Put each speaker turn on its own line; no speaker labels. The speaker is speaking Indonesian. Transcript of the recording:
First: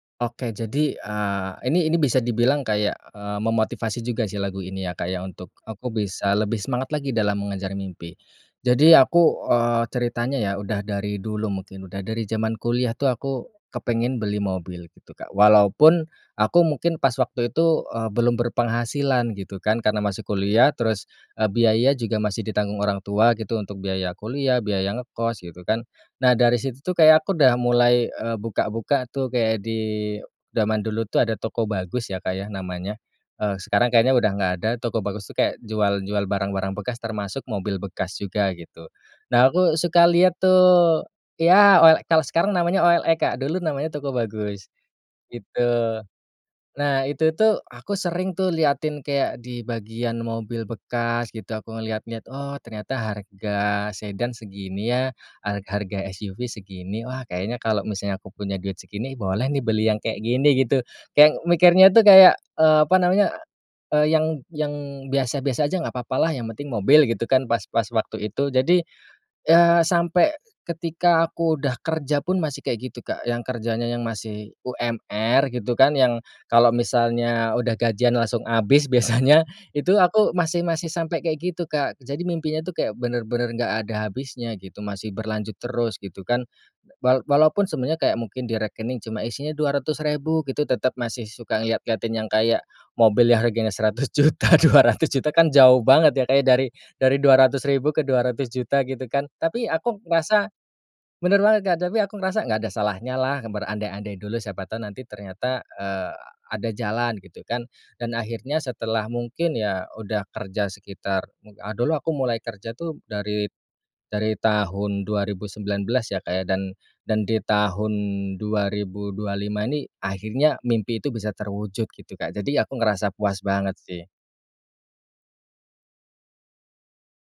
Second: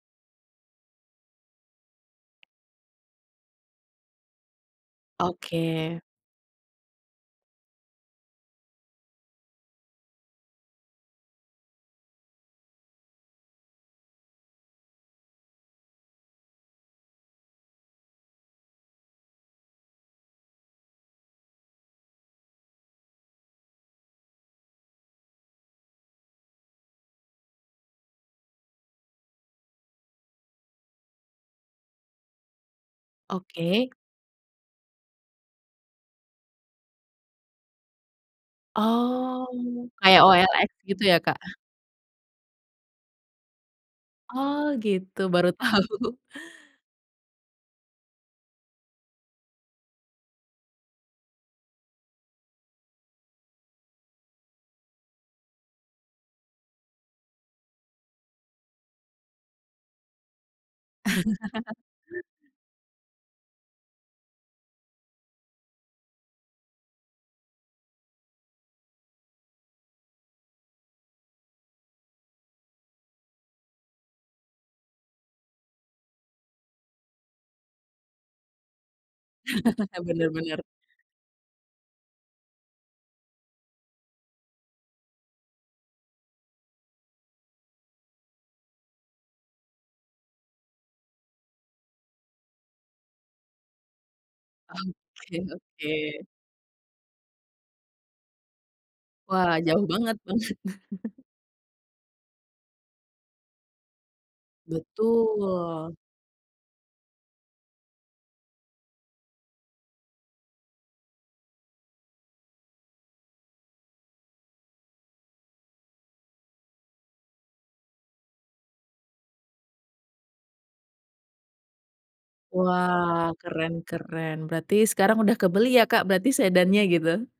Oke jadi, eee, ini ini bisa dibilang kayak, eee, memotivasi juga sih lagu ini ya Kak ya untuk, aku
Oke.
bisa lebih semangat lagi dalam mengejar mimpi. Jadi aku, eee, ceritanya ya udah dari dulu mungkin, udah dari zaman kuliah tuh aku kepengen beli mobil gitu Kak. Walaupun, aku mungkin pas waktu itu, eee, belum berpenghasilan gitu kan, karena masih kuliah terus, eee, biaya juga masih ditanggung orang tua gitu, untuk biaya kuliah, biaya ngekos gitu kan. Nah dari situ tuh kayak aku udah mulai, eee, buka-buka tuh kayak di, zaman dulu tuh ada Tokobagus ya Kak ya, namanya, eee, sekarang
Oke.
kayaknya udah nggak ada, Tokobagus tuh kayak jual jual barang-barang bekas, termasuk mobil bekas juga, gitu. Nah
Oh,
aku suka
kayak
lihat
OLX
tuh,
gitu ya Kak.
iya OL kalau sekarang namanya OLX Kak, dulu namanya
Oh
Tokobagus,
gitu, baru
gitu.
tahu.
Nah itu tuh, aku sering tuh liatin kayak di bagian mobil bekas gitu aku ngelihat-lihat, "Oh ternyata harga sedan segini ya, har harga SUV segini, wah kayaknya kalo misalnya aku punya duit segini, boleh nih beli yang kayak gini." Gitu. Kayak mikirnya itu kayak, eee, apa namanya, eee, yang yang biasa-biasa aja, nggak apa-apa lah, yang penting mobil gitu kan, pas pas waktu itu. Jadi, ya sampai ketika aku udah kerja pun masih kayak gitu Kak, yang kerjanya yang masih UMR gitu kan, yang kalau misalnya udah gajian langsung habis biasanya, itu
Benar
aku,
benar.
masih masih sampai kayak gitu Kak. Jadi mimpinya itu kayak bener-bener nggak ada habisnya gitu, masih berlanjut terus gitu kan. Wa walaupun sebenarnya kayak mungkin di rekening cuma isinya 200 ribu gitu, tetap masih suka ngeliat-ngeliatin yang kayak, mobil yang harganya 100 juta, 200 juta
Oke
kan jauh
oke.
banget ya Kak ya, dari dari 200 ribu ke 200 juta, gitu kan.
Wah
Tapi
jauh
aku
banget,
ngerasa
banget.
benar banget Kak, tapi aku ngerasa "nggak ada salahnya lah, berandai-andai dulu, siapa tahu nanti" ternyata,
Betul.
eee, ada jalan, gitu kan. Dan akhirnya setelah mungkin ya, udah kerja sekitar, mu a dulu aku mulai kerja tuh dari dari tahun 2019 ya Kak ya, dan dan di tahun 2025 ini, akhirnya mimpi itu bisa terwujud gitu Kak, jadi aku ngerasa
Wah,
puas
keren
banget sih.
keren. Berarti sekarang sudah kebeli ya Kak, berarti sedannya gitu?